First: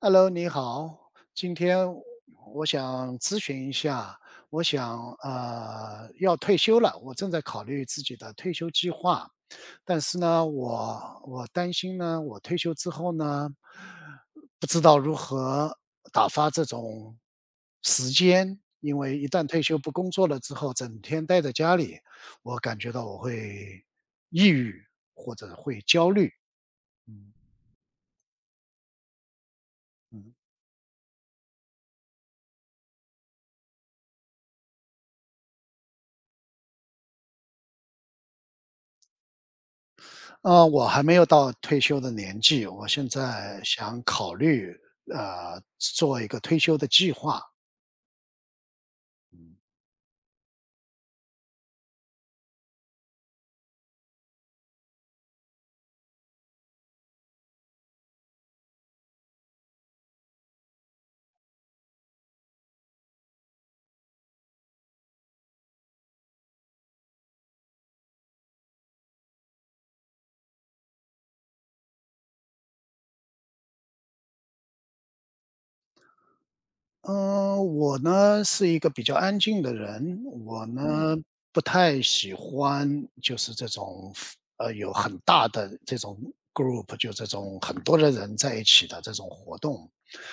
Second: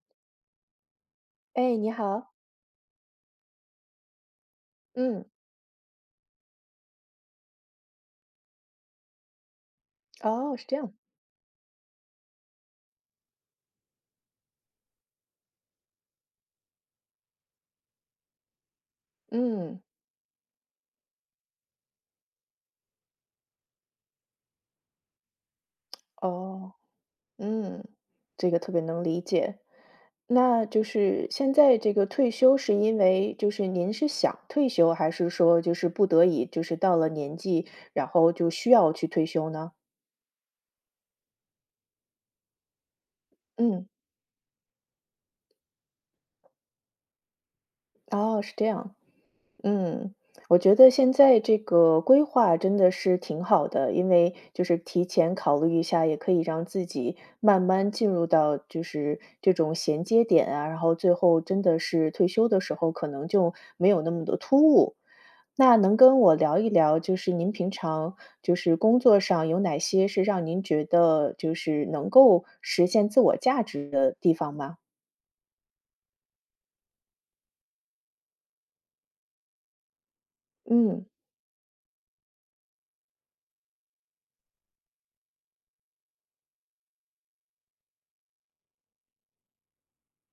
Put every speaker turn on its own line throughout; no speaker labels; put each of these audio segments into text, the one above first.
Hello，你好，今
哎，
天
你好，
我想咨询一下，我想
嗯，
要退休了，我正在考虑自己的退休计划，但是呢，
哦，是这样，
我担心呢，我退休之后呢，不知道如何打发这种时间，因为一旦退休
嗯，
不工作了之后，整天待在家里，我感觉到我会抑郁或者会焦虑，
哦，
嗯
嗯，这个特别能理解。
嗯。
那就是现在这个退休是因为就是您是想退休，还是说就是不得已，就是到了年纪，然后就需要去退休呢？
啊，我还没有到退休的年纪，我现在
嗯，
想考虑，做一个退休的计划。
哦，是这样。嗯，我觉得现在这个规划真的是挺好的，因为就是提前考虑一下，也可以让自己慢慢进入到就是这种衔接点啊，然后最后真的是退休的时候，可能就没有那么的突兀。那能跟我聊一聊，就是您平常就是工作上有哪些是让您觉得就是能够实现自我价值的地方吗？
嗯，我呢是一个比较安静的人，我
嗯
不太喜欢就是这种有很大的这种 group，就这种很多的人在一起的这种活动。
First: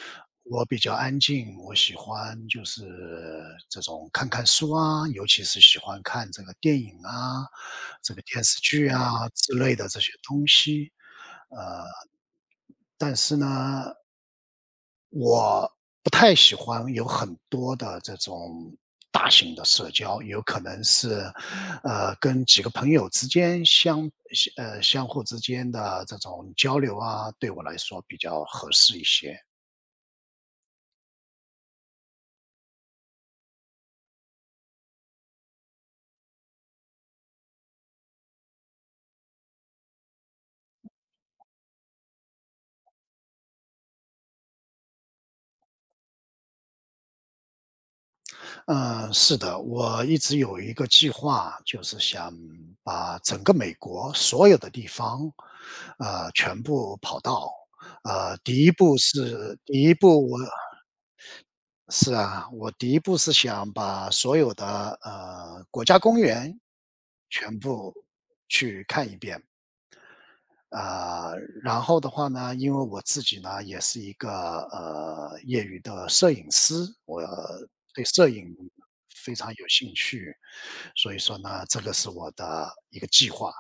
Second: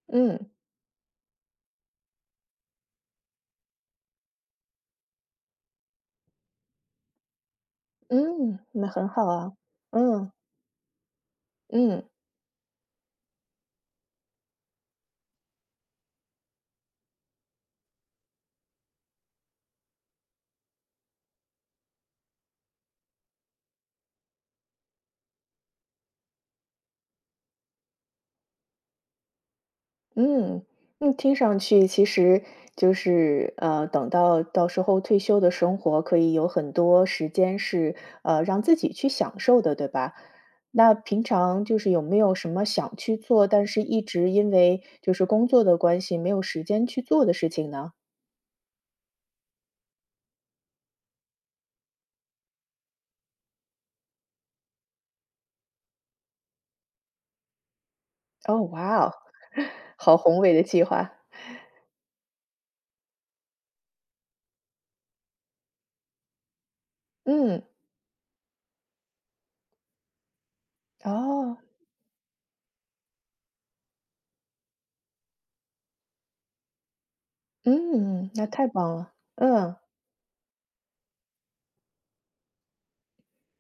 嗯
我比较安静，我喜欢就是这种看看书啊，尤其是喜欢看这个电影啊，这个电视
嗯，
剧
那很好
啊之
啊，
类的这些
嗯
东西。呃，
嗯。
但是呢我不太喜欢有很多的这种大型的社交，有可能是，呃，跟几个朋友之间相互之间的这种交流啊，对我来说比较合适一些。
嗯，嗯，听上去其实就是，等到到时候退休的生活可以有很多时间是，让自己去享受的，对吧？那平常就是有没有什么想去做，但是一直因为就是工作的关系没有时间去做的事情呢？
嗯，是的，我一直有一个计划，就是想把整个美国所有的地方，全部跑到。
哦，哇哦，
第一
好
步我
宏伟的计划。
我第一步是想把所有的国家公园全
嗯，
部去看一遍啊、
哦，
然后的话呢，因为我自己呢也是一个业余的摄影师，我对摄
嗯，
影
那太棒了，
非常有
嗯。
兴趣，所以说呢，这个是我的一个计划。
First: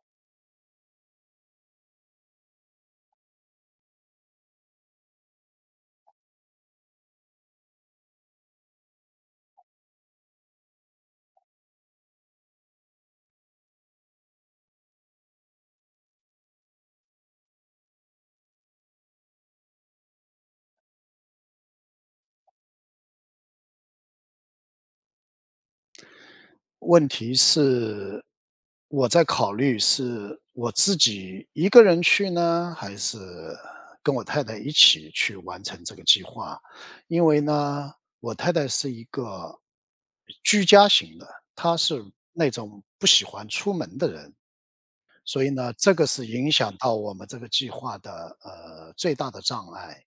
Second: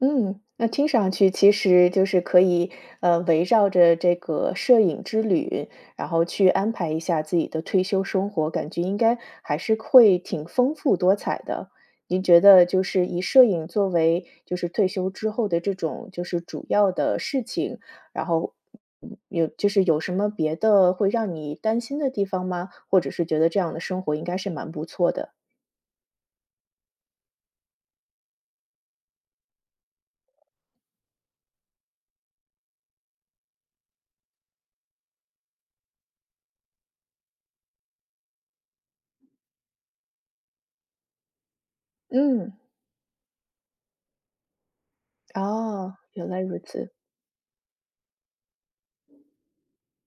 嗯，那听上去其实就是可以，围绕着这个摄影之旅，然后去安排一下自己的退休生活，感觉应该还是会挺丰富多彩的。您觉得就是以摄影作为就是退休之后的这种就是主要的事情，然后嗯有就是有什么别的会让你担心的地方吗？或者是觉得这样的生活应该是蛮不错的？
问题是，我在考虑是我自己一个人去呢，还是跟我太太一起去完成这个计划。因为呢，我太太是一个居家型的，她是那
嗯，
种不喜欢出门的人，所以呢，这
哦，
个是
原来
影
如
响
此。
到我们这个计划的，最大的障碍。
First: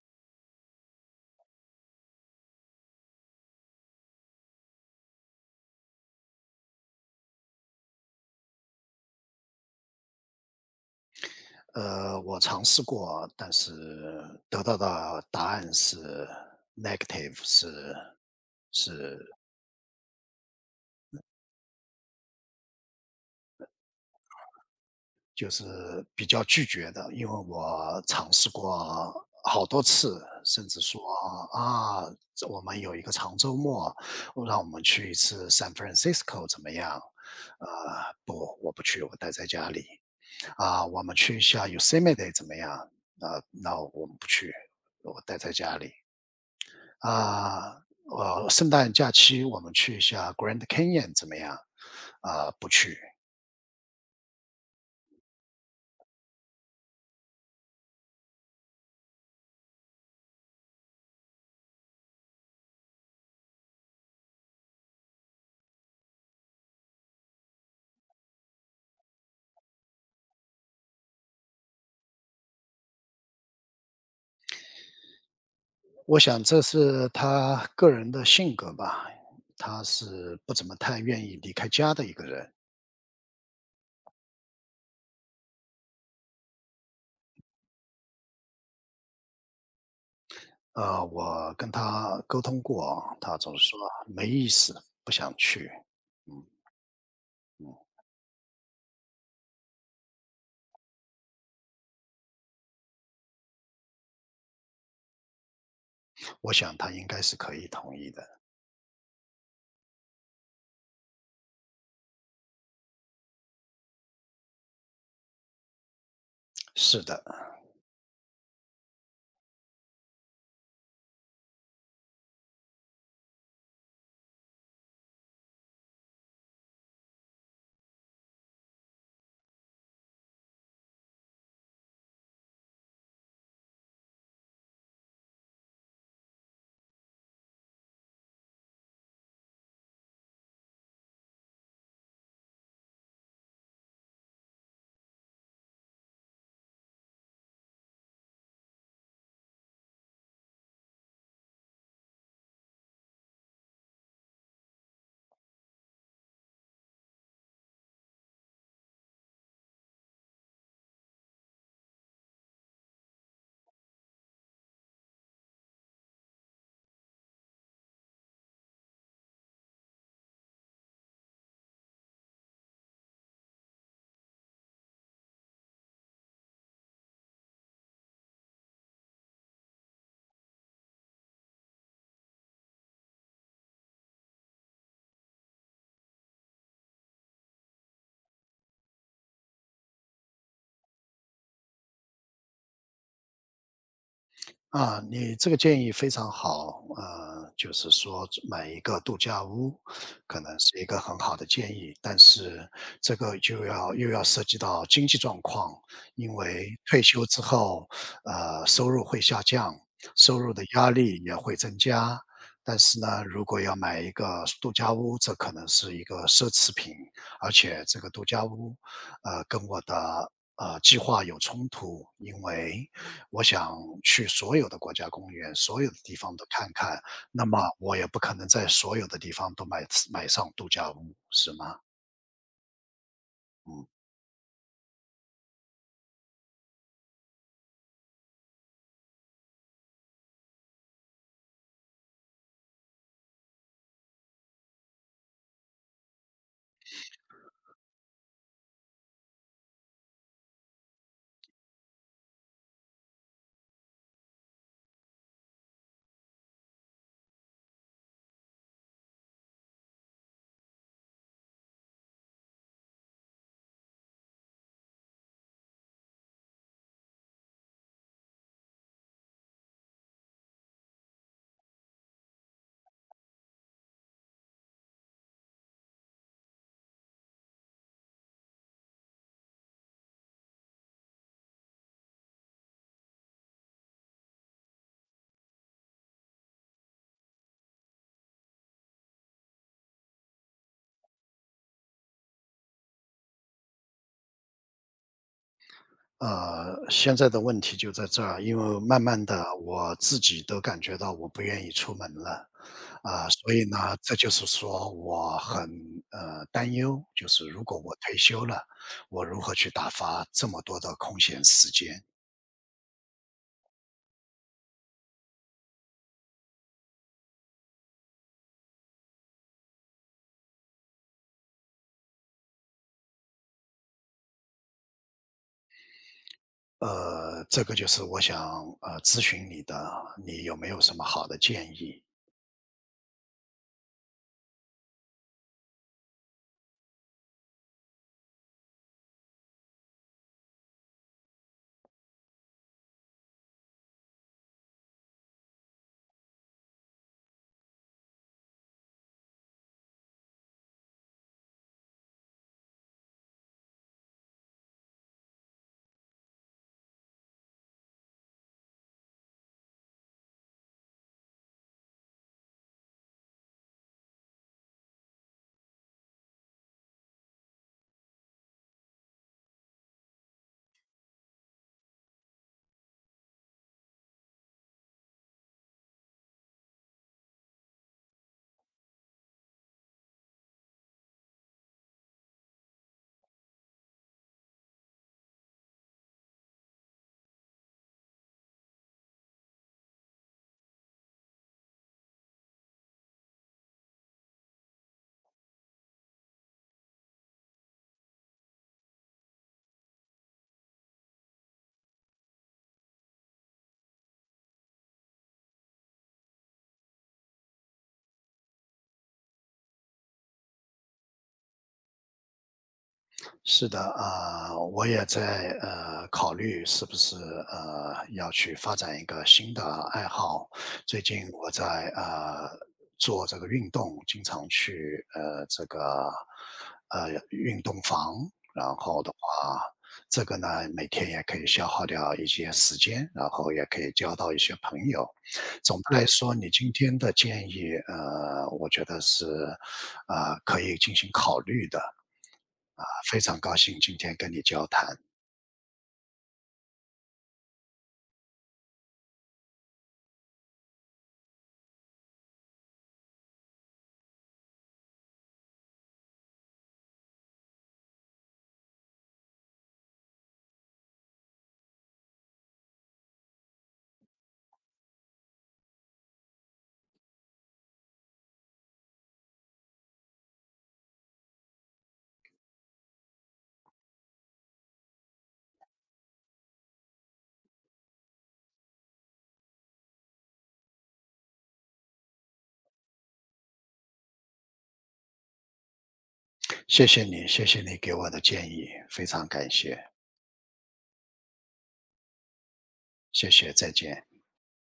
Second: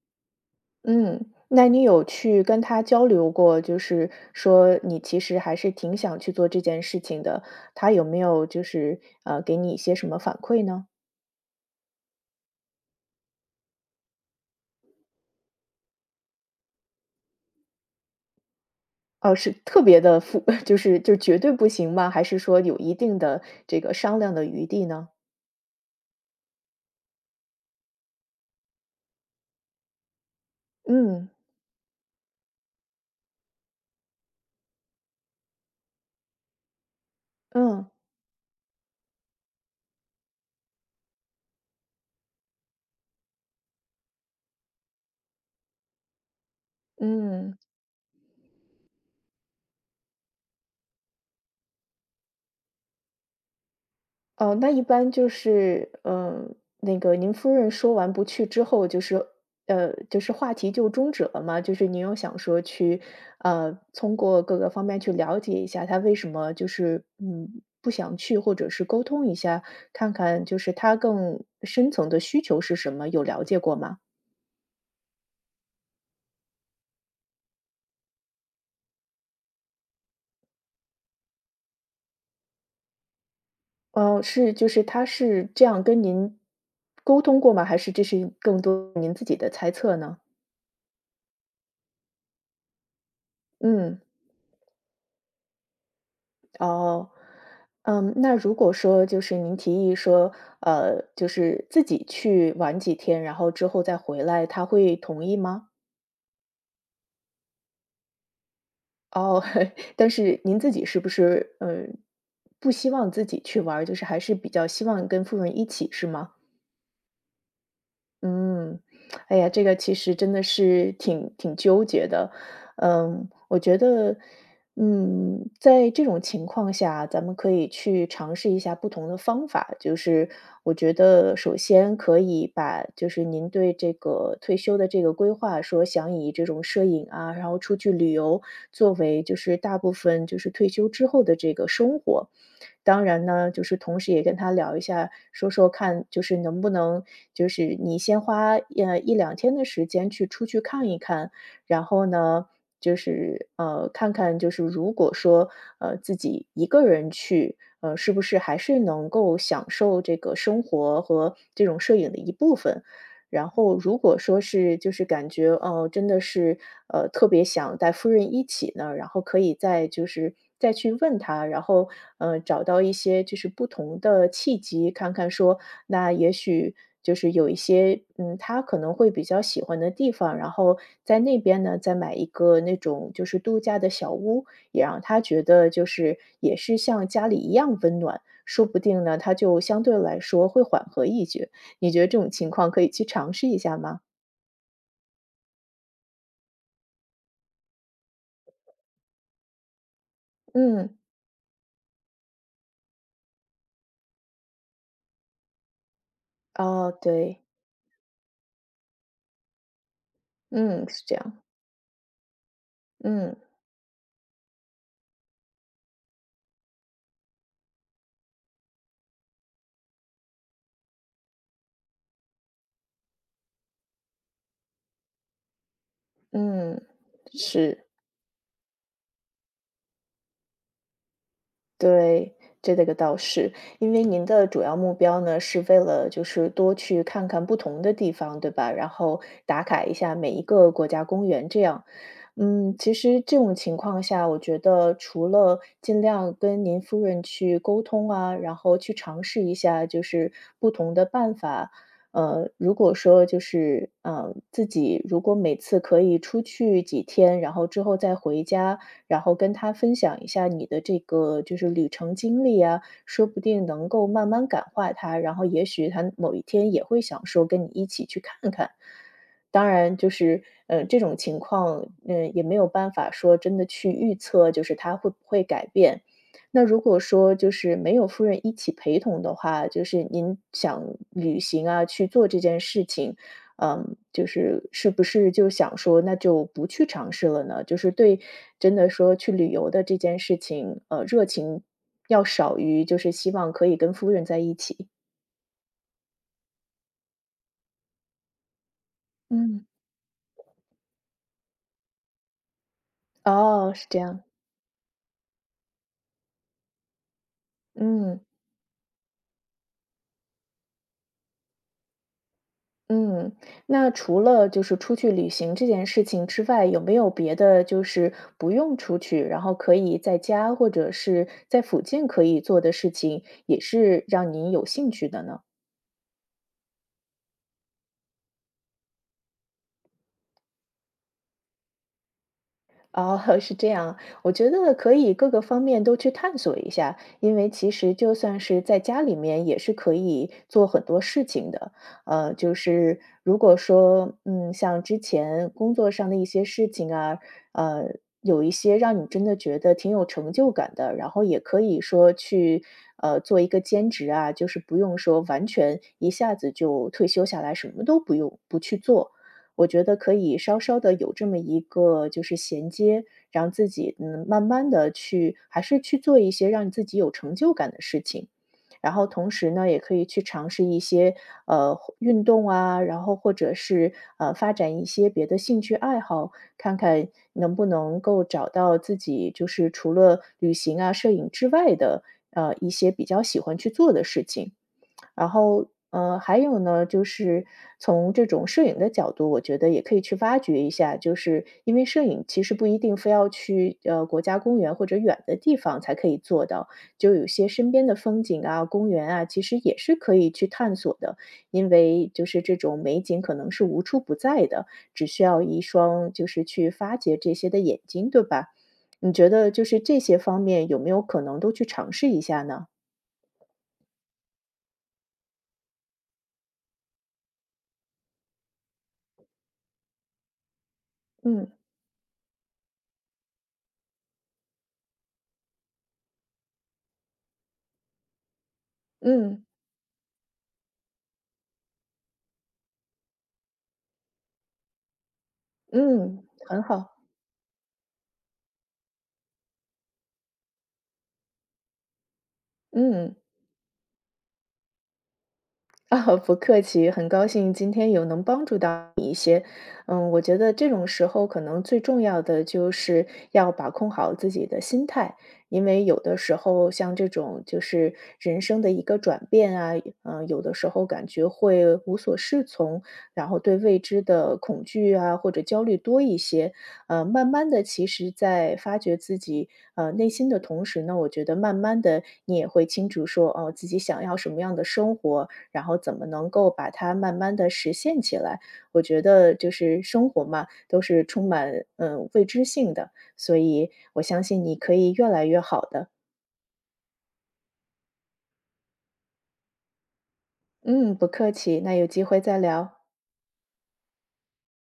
嗯，那你有去跟他交流过，就是说你其实还是挺想去做这件事情的，他有没有就是给你一些什么反馈呢？
我尝试过，但是得到的答案是 negative，是
哦，是特别的负，就是就绝对不行吗？还是说有一定的这个商量的余地呢？
就是比较拒绝的，因为我尝试过好多次，甚至说
嗯
啊，这我们有一个长周末，让我们去一次 San Francisco 怎么样？呃，
嗯
不，我不去，我待在家里。啊，我们去一下 Yosemite 怎么样？啊，那我们不去，我待在家里。
嗯。
啊，圣诞假期我们去一下 Grand Canyon 怎么样？啊，不去，
哦，那一般就是，嗯，那个您夫人说完不去之后，就是，就是话题就终止了吗？就是您有想说去，通过各个方面去了解一下他为什么就是，嗯，不想去，或者是沟通一下，看看就是他更深层的需求是什么，有了解过吗？
我想这是他个人的性格吧，他是不怎么太愿意离开家的一个人。
哦，是，就是他是这样跟您沟通过吗？还是这是更多您自己的猜测呢？
啊，我跟他沟通过，他总是说
嗯。
没意思，不想去。嗯
哦，
嗯，
嗯，那如果说就是您提议说，就是自己去玩几天，然后之后再回来，他会同意吗？
我想他应该是可以同意的。
哦，但是您自己是不是，嗯，不希望自己去玩儿就是还是比较希望跟夫人一起，是吗？
是的，
嗯，哎呀，这个其实真的是挺纠结的。嗯，我觉得，嗯，在这种情况下，咱们可以去尝试一下不同的方法。就是我觉得，首先可以把就是您对这个退休的这个规划，说想以这种摄影啊，然后出去旅游，作为就是大部分就是退休之后的这个生活。当然呢，就是同时也跟他聊一下，说说看，就是能不能，就是你先花一两天的时间去出去看一看，然后呢，就是看看，就是如果说自己一个人去，是不是还是能够享受这个生活和这种摄影的一部分？然后如果说是就是感觉哦，真的是，特别想带夫人一起呢，然后可以再就是再去问她，然后，找到一些就是不同的契机，看看说那也许就是有一些，嗯，他可能会比较喜欢的地方，然后在那边呢，再买一个那种就是度假的小屋，也让他觉得就是也是像家里一样温暖，说不定呢，他就相对来说会缓和一些。你觉得这种情况可以去尝试一下吗？
啊，你这个建议非常好，就是说买一个度假屋，可能是一
嗯，
个很好的建议，但是这个又要涉及到经济状况，因为
哦，
退休之
对，
后，收入会下降，收入的
嗯，
压
是这
力也
样，
会增加。但是呢，
嗯
如果要买一个度假屋，这可能是一个奢侈品，而且这个度假屋，跟我的计划有冲突，因为我想去所有的国家公园，所有的地方都看
嗯，
看，那么
是。
我也不可能在所有的地方都买上度假屋，是吗？
对，这个倒是，因为您的主要目标呢，是为了就是多去看看不同的地方，对吧？然后打卡一下每一个国家公园这样。嗯，其实这种情况下，我觉得除了尽量跟您夫人去沟通啊，然后去尝试一下就是不同的办法。如果说就是自己如果每次可以出去几天，然后之后再回家，然后跟他分享一下你的这个就是旅程经历啊，说不定能够慢慢感化他，然后也许他某一天也会想说跟你一起去看看。当然，就是这种情况，嗯，也没有办法说真的去预测，就是他会不会改变。那如果说就是没有夫人一起陪同的话，就是您想旅行啊，去做这件事情，嗯，就是是不是就想说那就不去尝试了呢？就是对真的说去旅游的这件事情，热情要少于就是希望可以跟夫人在一起。
现在的问题就在这儿，因为慢慢的
嗯。
我自己都感觉到我不愿意出门了，啊，所以
哦，是
呢，
这
这
样，
就是说我很，担忧，就是如果我退
嗯，
休了，我如何去打发这么多的空闲时间？
嗯。那除了就是出去旅行这件事情之外，有没有别的就是不用出去，然后可以在家或者是在附近可以做的事情，也是让您有兴趣的呢？
这个就是我想，咨询你的，你有没有什么好的建议？
哦，是这样。我觉得可以各个方面都去探索一下，因为其实就算是在家里面也是可以做很多事情的。就是如果说，嗯，像之前工作上的一些事情啊，呃，有一些让你真的觉得挺有成就感的，然后也可以说去，做一个兼职啊，就是不用说完全一下子就退休下来，什么都不用，不去做。我觉得可以稍稍的有这么一个就是衔接，让自己，嗯，慢慢的去还是去做一些让自己有成就感的事情。然后同时呢，也可以去尝试一些，呃，运动啊，然后或者是，发展一些别的兴趣爱好，看看能不能够找到自己就是除了旅行啊、摄影之外的，一些比较喜欢去做的事情。然后，还有呢，就是从这种摄影的角度，我觉得也可以去挖掘一下，就是因为摄影其实不一定非要去国家公园或者远的地方才可以做到，就有些身边的风景啊、公园啊，其实也是可以去探索的。因为就是这种美景可能是无处不在的，只需要一双就是去发掘这些的眼睛，对吧？你觉得就是这些方面有没有可能都去尝试一下呢？
是的，啊、我也在考虑是不是要去发展一个新的爱好。最近
嗯
我在做这个运动，经常去这个运动房，然后的
嗯，
话，这个呢每天也可以消耗掉一些时间，然后也可以交到一些朋友。总的来
嗯，
说，你
很
今
好，
天的建议，我觉得是可以进行考虑的。啊，
嗯，
非常高兴今天跟你交谈，
啊，不客气，很高兴今天有能帮助到你一些。嗯，我觉得这种时候可能最重要的就是要把控好自己的心态，因为有的时候像这种就是人生的一个转变啊，嗯，有的时候感觉会无所适从，然后对未知的恐惧啊或者焦虑多一些。慢慢的，其实，在发掘自己内心的同时呢，我觉得慢慢的你也会清楚说，哦、自己想要什么样的生活，然后怎么能够把它慢慢的实现起来。我觉得就是生活嘛，都是充满，嗯，未知性的，所以我相信你可以越来越好的。
谢谢你，谢谢你给我的建议，非常感谢，
嗯，不客气，那有机会再聊。
谢谢，再见。